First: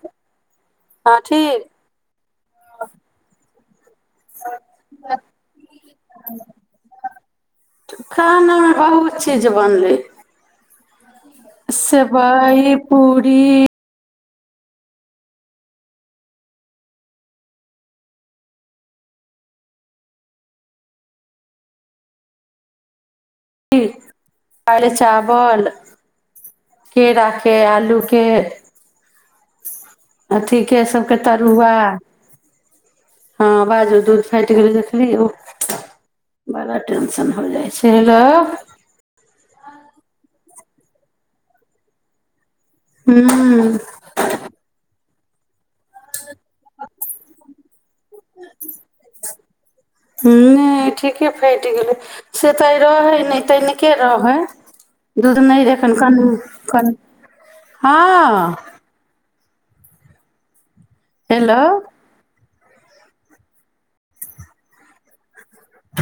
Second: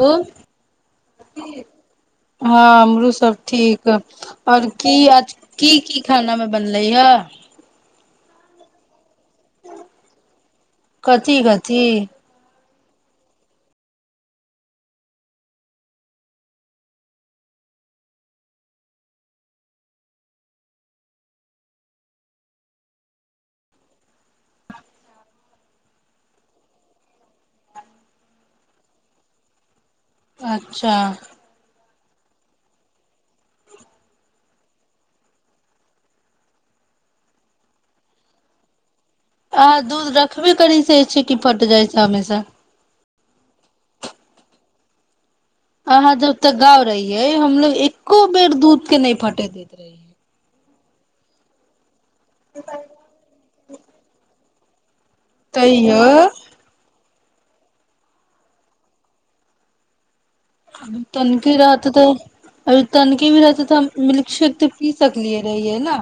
ह अथी हँ हमरो सब ठीक [inaudible] और की आज की की खाना मे बनलै है खाना बहुत चीज बन लै कथी कथी सेबैय पूड़ी दालि चावल केराकेँ आलूकेँ ह [inaudible] अथिकेँ अच्छा सभकेँ तरुआ हँ बाजू दूध फाटि गेलै देखलिय बड़ा टेंशन हो जाइत छै हेलो की करैत से छी की फट जाइत छै हमेसा हूँ अहाँ जब तक गाँव रहियै हमलोग एको बेर दूधकेँ नहि फटैय दैत रहियै नहि ठीके फाटि गेलैय से तऽ आय रहैय नहि तनिके रहैय दूध नहि रहैय एखन तैयो कनी अभी कन हँ तनकी हेलो रहतै तऽ अरे तनिके भी रहतै तऽ हम मिल्कशेक तऽ पी सकलियै रहियै न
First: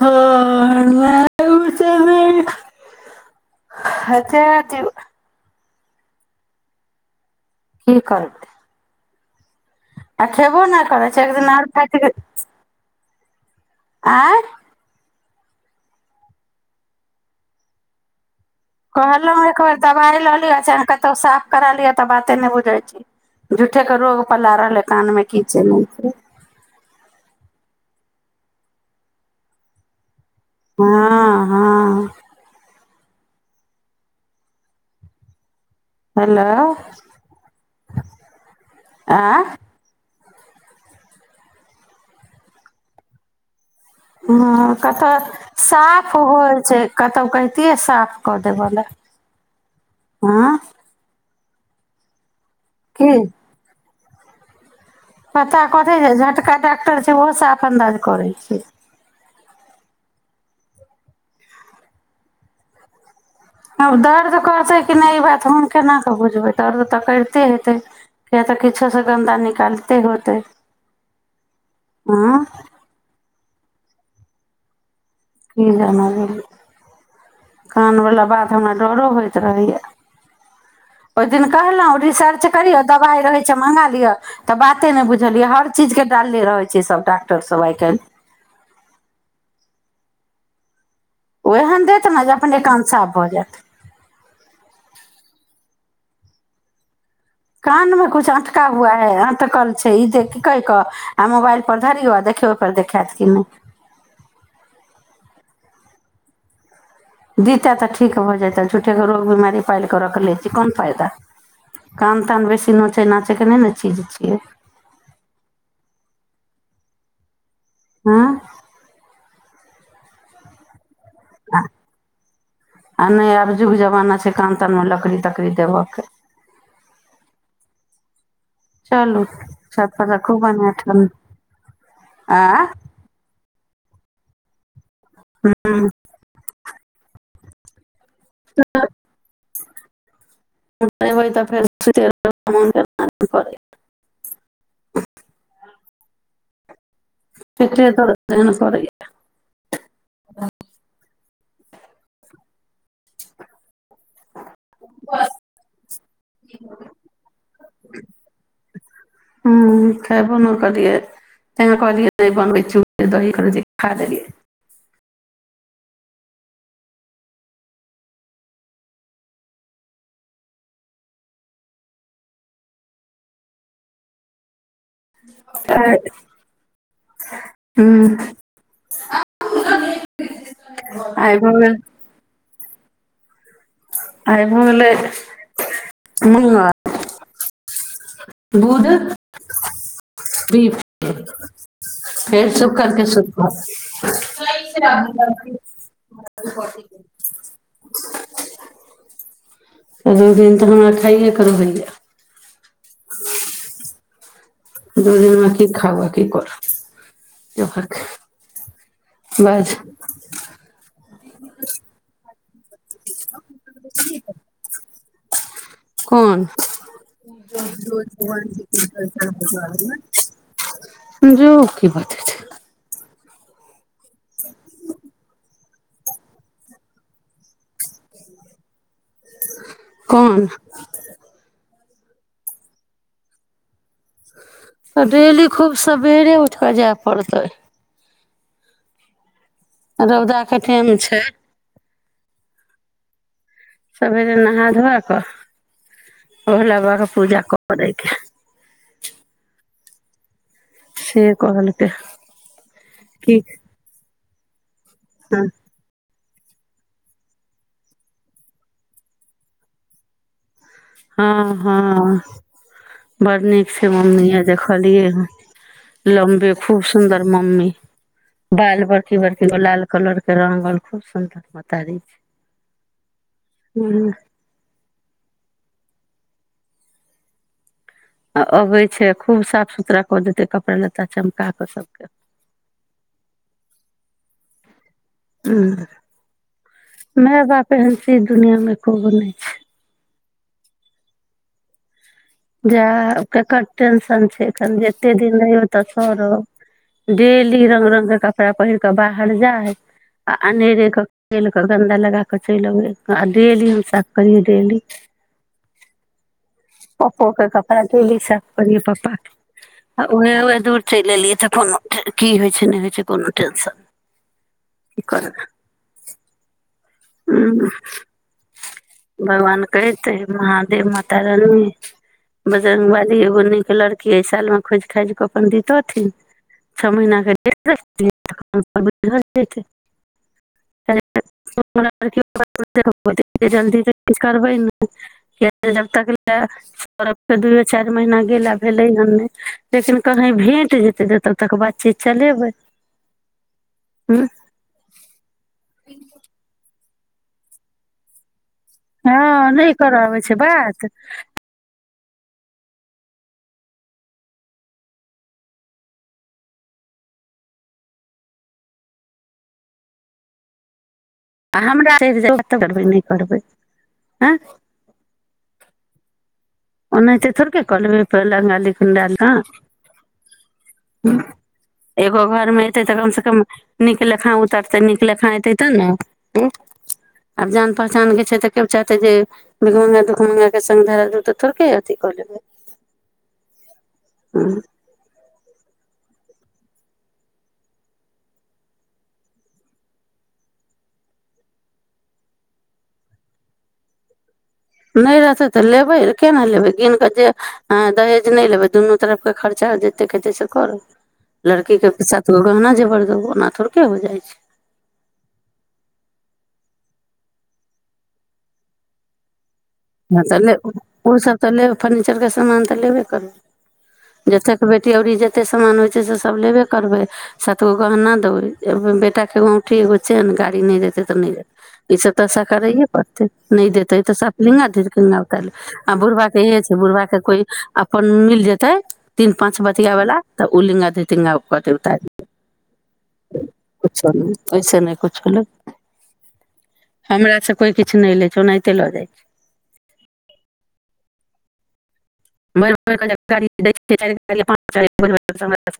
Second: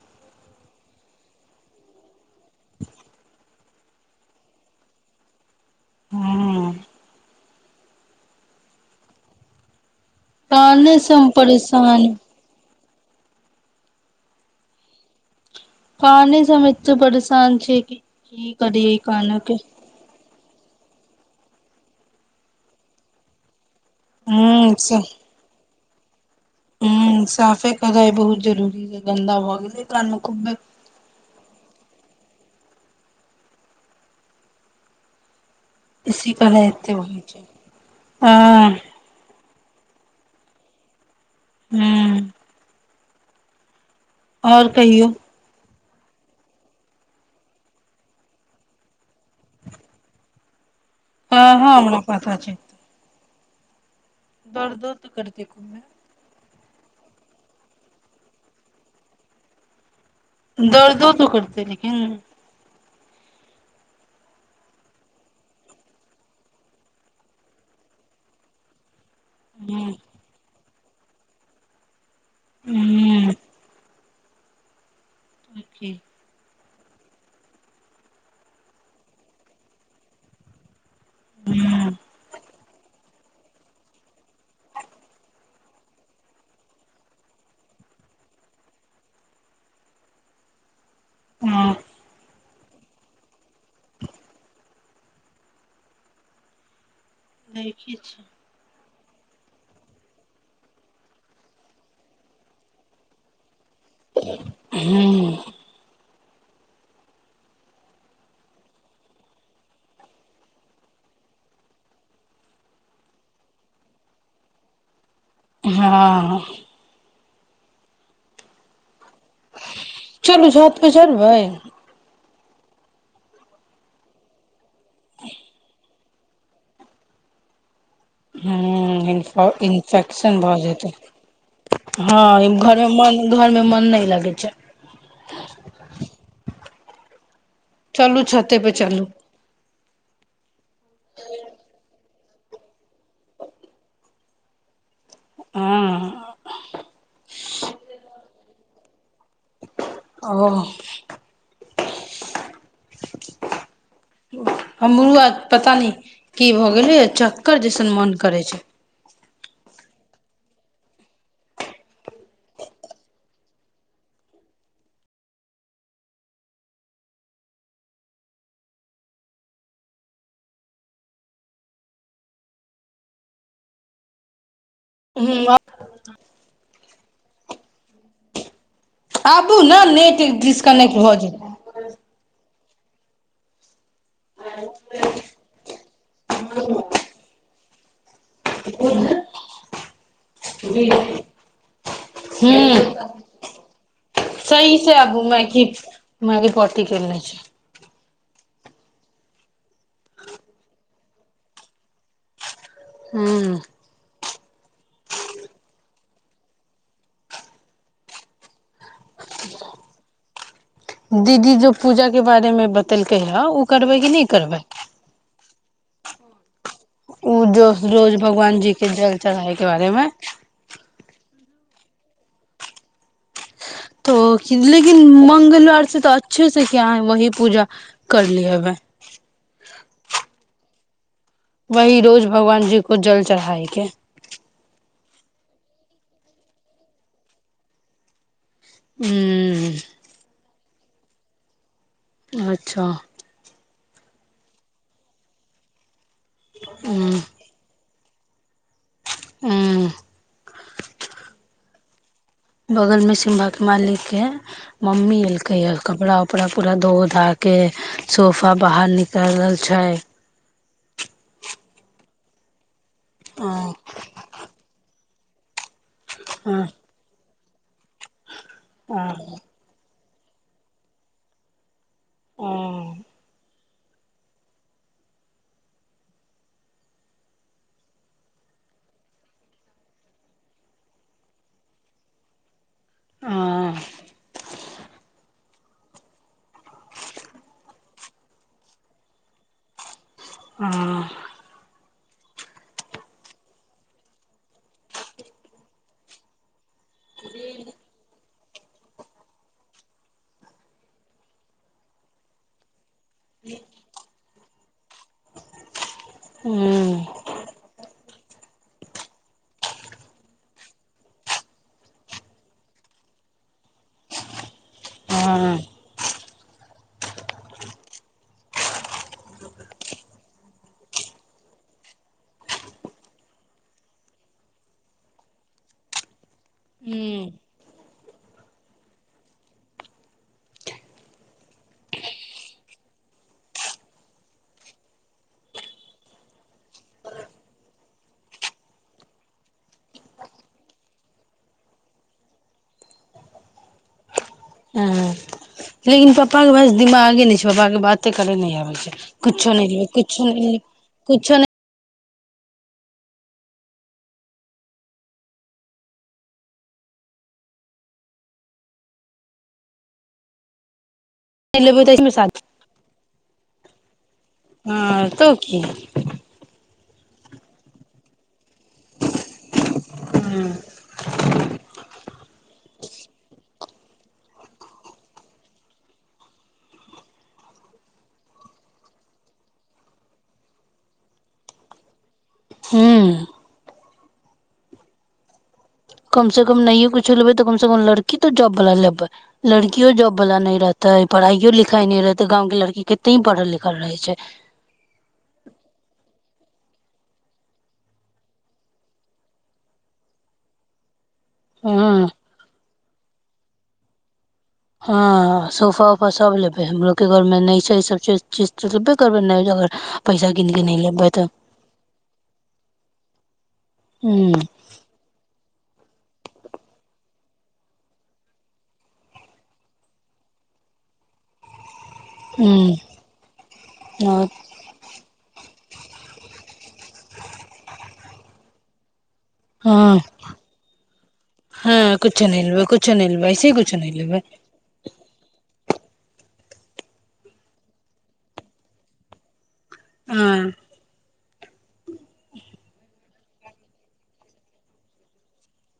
हँ लालूसँ नहि हँ जे दियौ हम्म की करतै आ खएबो नहि काने से करैत छै हम एकदिन आर फाटि परेशान गेल आएं कानेसँ हम एतेक परेसान छियै की करियै कहलौं कानऽ एक के बेर दबाइ लऽ लीयऽ चाहे कतहु साफ करा लिअऽ तऽ बाते नहि बुझैत छी झूठे केँ रोग पला हूँ रहलैए कानमे की छै नहि छै [inaudible] हम्म साफे करैइ बहुत जरूरी छैय गन्दा भऽ गेल कान खुब्बे हँ हँ इसी हेलो कहै एते व छैय हँ आँ हूँ आओर ह कहियौ कतऽ सा साफ होइ छैय कतहु कहितियै साफ कऽ देबय ला हँ हँ हमरा पता छैय हं दर्द पता कथी छैय झटका छैय ओहो साफ अन्दाज करै छैय। दर्दो तो करते लेकिन आब दर्द कहतै कि नहि ई बात हम केना कऽ बुझबै दर्द तऽ करिते हेतै किया तऽ किछो से गधा हूँ निकालते होतै आँ हूँ कि की जान गीलीयै। कानवला बात हमरा डरो होइत रहै य ओहि दिन कहलव हूँ रिसर्च करिय तब रह छै माँगा लिया त बाते नय बुझलियाय सब चीज के डालने रहय छैय सब डाक्टर सब आय कायल। ओहि हँ ह दे तना जा अपन एक कान साफ भऽ जायत [inaudible] देखै कान मे छियै कछ अटका आटकल छैय ई देख कै क आ मोबाइल पर धरियौ देखियौ ओहिपर देखत कि नहि। ह्म दितै तऽ ठीक भऽ जयतै झूठ्ठेके रोग बिमारी पालि कऽ रखि लै छी कोन फायइदा कान तान बेसी नोचय नाचयके नहि ने चीज छियै। हँ आँ चलू झ पर चलबय आ नहि आब जुग जमाना छैय कान तन लकड़ी तकड़ी देबऽ के चलू ह छत पर तऽ इन्फेक्शन खूब भऽ बढ़िआँ जेतै ठण्ड आ हँ घर मे घर मे मन नहि लगै छैय हँ चलू छाते परे चलू तऽ फेर [unintelligible] हँ श सर ओ हमरो आर पता न की भऽ गेलै चक्कर जैसन मोन करै छै ह खाय बोन करलियै तैँँ कहलियै नहि बनबै छिय दही ख खा देलियै ह आ हू आबू ने नेट डिस कनेक्ट भऽ आइ जेतै गेल आइ भ् गेले मंगल दूध ह पी फेर सब करके सुतबा सही से आबू मै की मैरी पोटी करने छै दु दिन तऽ हमरा खाइए क रहैए ह्म दु दिनमे की खावऽ की कर जो भक दीदी जो पूजा के बारे मे बतेलकै ह ओ करबै कि नहि करबै कोन ओ जो रोज भगवान जी के जल चढ़ायके बारेमे जो की बात छै त लेकिन मंगलवार तऽ अच्छे से किये वही पूजा करलीएवे कोन वही रोज भगवान जी को जल चढ़ायके तऽ डेली खूब सवेरे उठि कऽ जाय पड़तै हू रौदा कतेने छै अच्छा सबेरे नहा धोआ कऽ भोला बाबाके पूजा करैके हइ हँ से कहलकै बगलमे की सिम्भाके मालिक के मम्मी हँ एलकै कपड़ा कपड़ा पूरा धो धा के सोफा बाहर निकालल छै हँ हँ बड़ नीक हँ छै मम्मीए देखलियै ह लम्बे हँ खूब सुन्दर मम्मी बाल बकी हँ बकी बला ल कलर के रंगल खूब सुंन्दर मतारी ओ हँ आ अबै छै खूब साफ सुथरा कऽ देतै कपड़ा लत्ता चमका कऽ सभके हं हूं माय बाप एहन चीज दुनिया में कोनो नहि छै हं जा ककर टेंशन छै एते दिन रहियौ तऽ करब डेली रंग रंग के कप कपड़ा पहिर के बाहर जाइ आ अनेरे क खेल क गन्दा लगा कऽ चलि अबै आ डेली हम साफ करियै डेली हूं पप्पो के कपड़ा डेली साफ कहलियै पप्पा के आ ओहे ओहे दूर चलि एलियै तऽ कोनो की होइ छै नहि होइ छै कोनो टेंशन कि करबै हँ भगवान कहितै महादेव माता रानी बजरंग बाली एगो नीक लड़की अय सालमे खोजि खाजि कऽ अपन दितथिन छ महिना क हूँ डेटै [unintelligible] हमरा आर जल्दी करबै नै किए कि जब तक लए छौराके दुइए चारि महीना गेला भेलै हन नई लेकिन कहीँ भेट जेतै तऽ तब तक बातचीत चलेबै हँ लेकिन पप्पा के बस दिमागे नहि छौ पप्पा के बाते करै नै आबै छै हँ कुछो नै नहि लेबै कर कुछो अबैइ छै नहि लेबै बात कुछो आ नहि लेबै हमराबै तऽ शादी नहि करबै आ [unintelligible] हँ तऽ की ओनाहिते थोरके क लेबै पहिले ल एगो घर मे एतै तऽ कम से कम [unintelligible] नीक लेखा उतरतै नीक लेखा एतै त न ऊं आब जान पहचान के छै तऽ केओ चाहते जे भिखमङ्गा दुखम्गां के संग धरादेतै थोरके अथी कलेबै हूं हँ कम से कम नहियो कुच्छो लेबै तऽ कम से कम लड़की तो जॉब वाला लेबै लड़कियो जॉब वाला नई रहतै पढ़ाइयो लिखाई नई रहतै गाँवके लड़की केत्ते ही पढ़ल लिखल रहै छैइ नहि रहतै तऽ लेबे केना लेबै गिन कऽ जे दहेज नई लेबै दुनू तरफके खर्चा जतेक हेतै से करौ लड़की के हँ पैसा त उ गहना जेबर ओना थोड़केे हो जाइ छैइ हँअ सोफा उफा सब लेबै हमरो के घर मे नई छैइ ई सब चीज तऽ लेबे करबै नइ जे अग हँअ् तऽ ले ओसभ तऽ लेब फर्नीचर के सामान तऽ लेबे करबै हूँ जतेक बेटी औरी जतेक सामान होइ से सब लेबे करबै सात गो गहना देबै बेटा के एगो औंठी एगो चेन गाड़ी नई देतै तऽ नई ई सब तऽ हूँ साकरैये पड़तैइ न देते तऽ हँ सब बुढ़बा के इहे छै बुढ़बा के कोइ अपन मिल जेतै तीन पाँच हँ बतियावला तऽ ओ लिंगा धतिंगा कहतैइ हँ उतार ले कुछो नहि लेबै कुछो नहि लेबै ऐसे ही कुछो लेबै नहि ओहिसे नई कुच्छो ले हमरा से कोइ किछु नहि लै छै ओनाहिते लऽ जाइ छै आ [unintelligible]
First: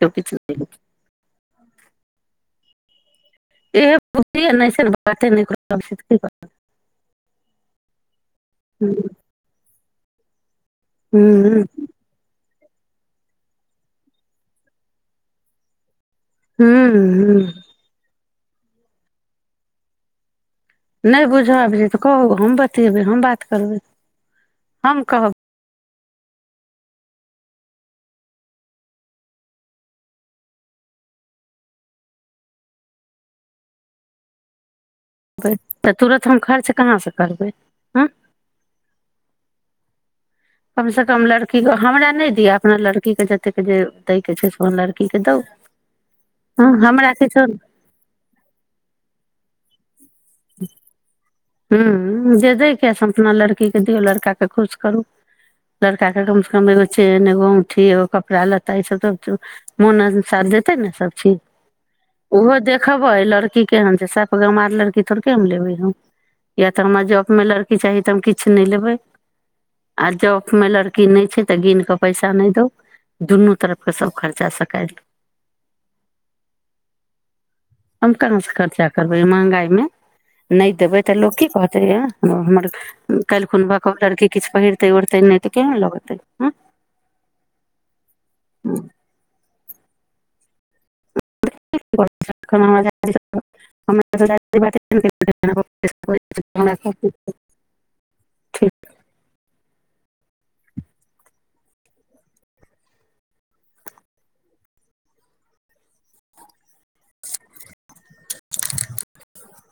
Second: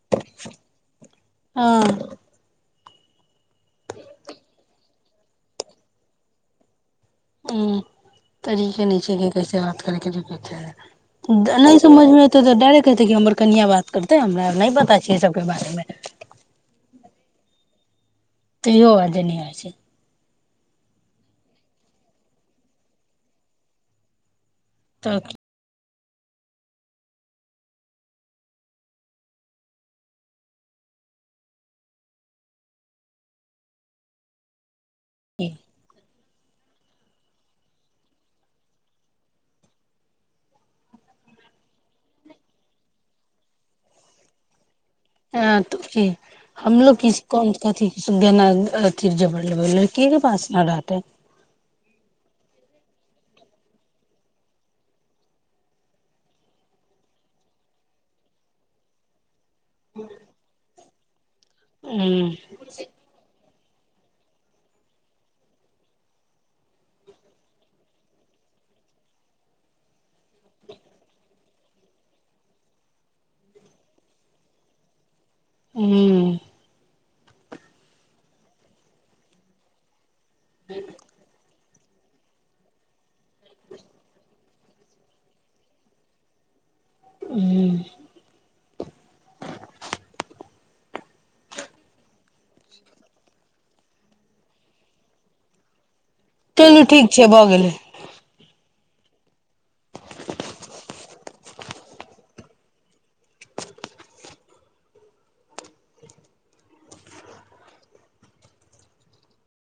हँ [unintelligible] [unintelligible] [unintelligible] [unintelligible] नहि करब। हूँ हूँ समझमे त तऽ डायरेकहते कि हमर कनिआ बात करतै हमरा नहि पता छै सबके बारे मे हूँ [unintelligible] नहि बुझब आब जे तऽ कहू हम बतेबै हम बात करबै हम तऽ कहब तऽ तुरत [unintelligible] कम से कम लड़कीे हमरा नहि दि अपना लड़की के जतेक जे दै के छै से ल अ हमलोग कि हमरा किछो कोन कथि गनाथिी जर ल की के पास न रहतै हूँ जे दैके से अपना लड़कीके दियऔ लड़काके खुश करू लड़काके कम से कम एगो चेन एगो औठी एगो कपड़ा लत्ता ई सब मोनसार देतै ने सब चीज ह ओहो देखबै लड़की केहन छै साफ गामार लड़की थोड़केे हम लेबे हम या तऽ हमरा जॉबमे लड़की चाही तऽ हम किछु नहि लेबै आ जॉबमे लड़की नहि छै तऽ गिन कऽ पैसा नहि दू दुनू तरफके सभ खर्चा सकाय ल हू हम कहाँ से खर्चा करबै महगाई मे नहि देबै तऽ की कहतैर कालखुन लड़की किछ पहिरतै ओढ़तै नहि तऽ केन लै ह [inaudible] तेली ठीक हमरा छैय भऽ गेलै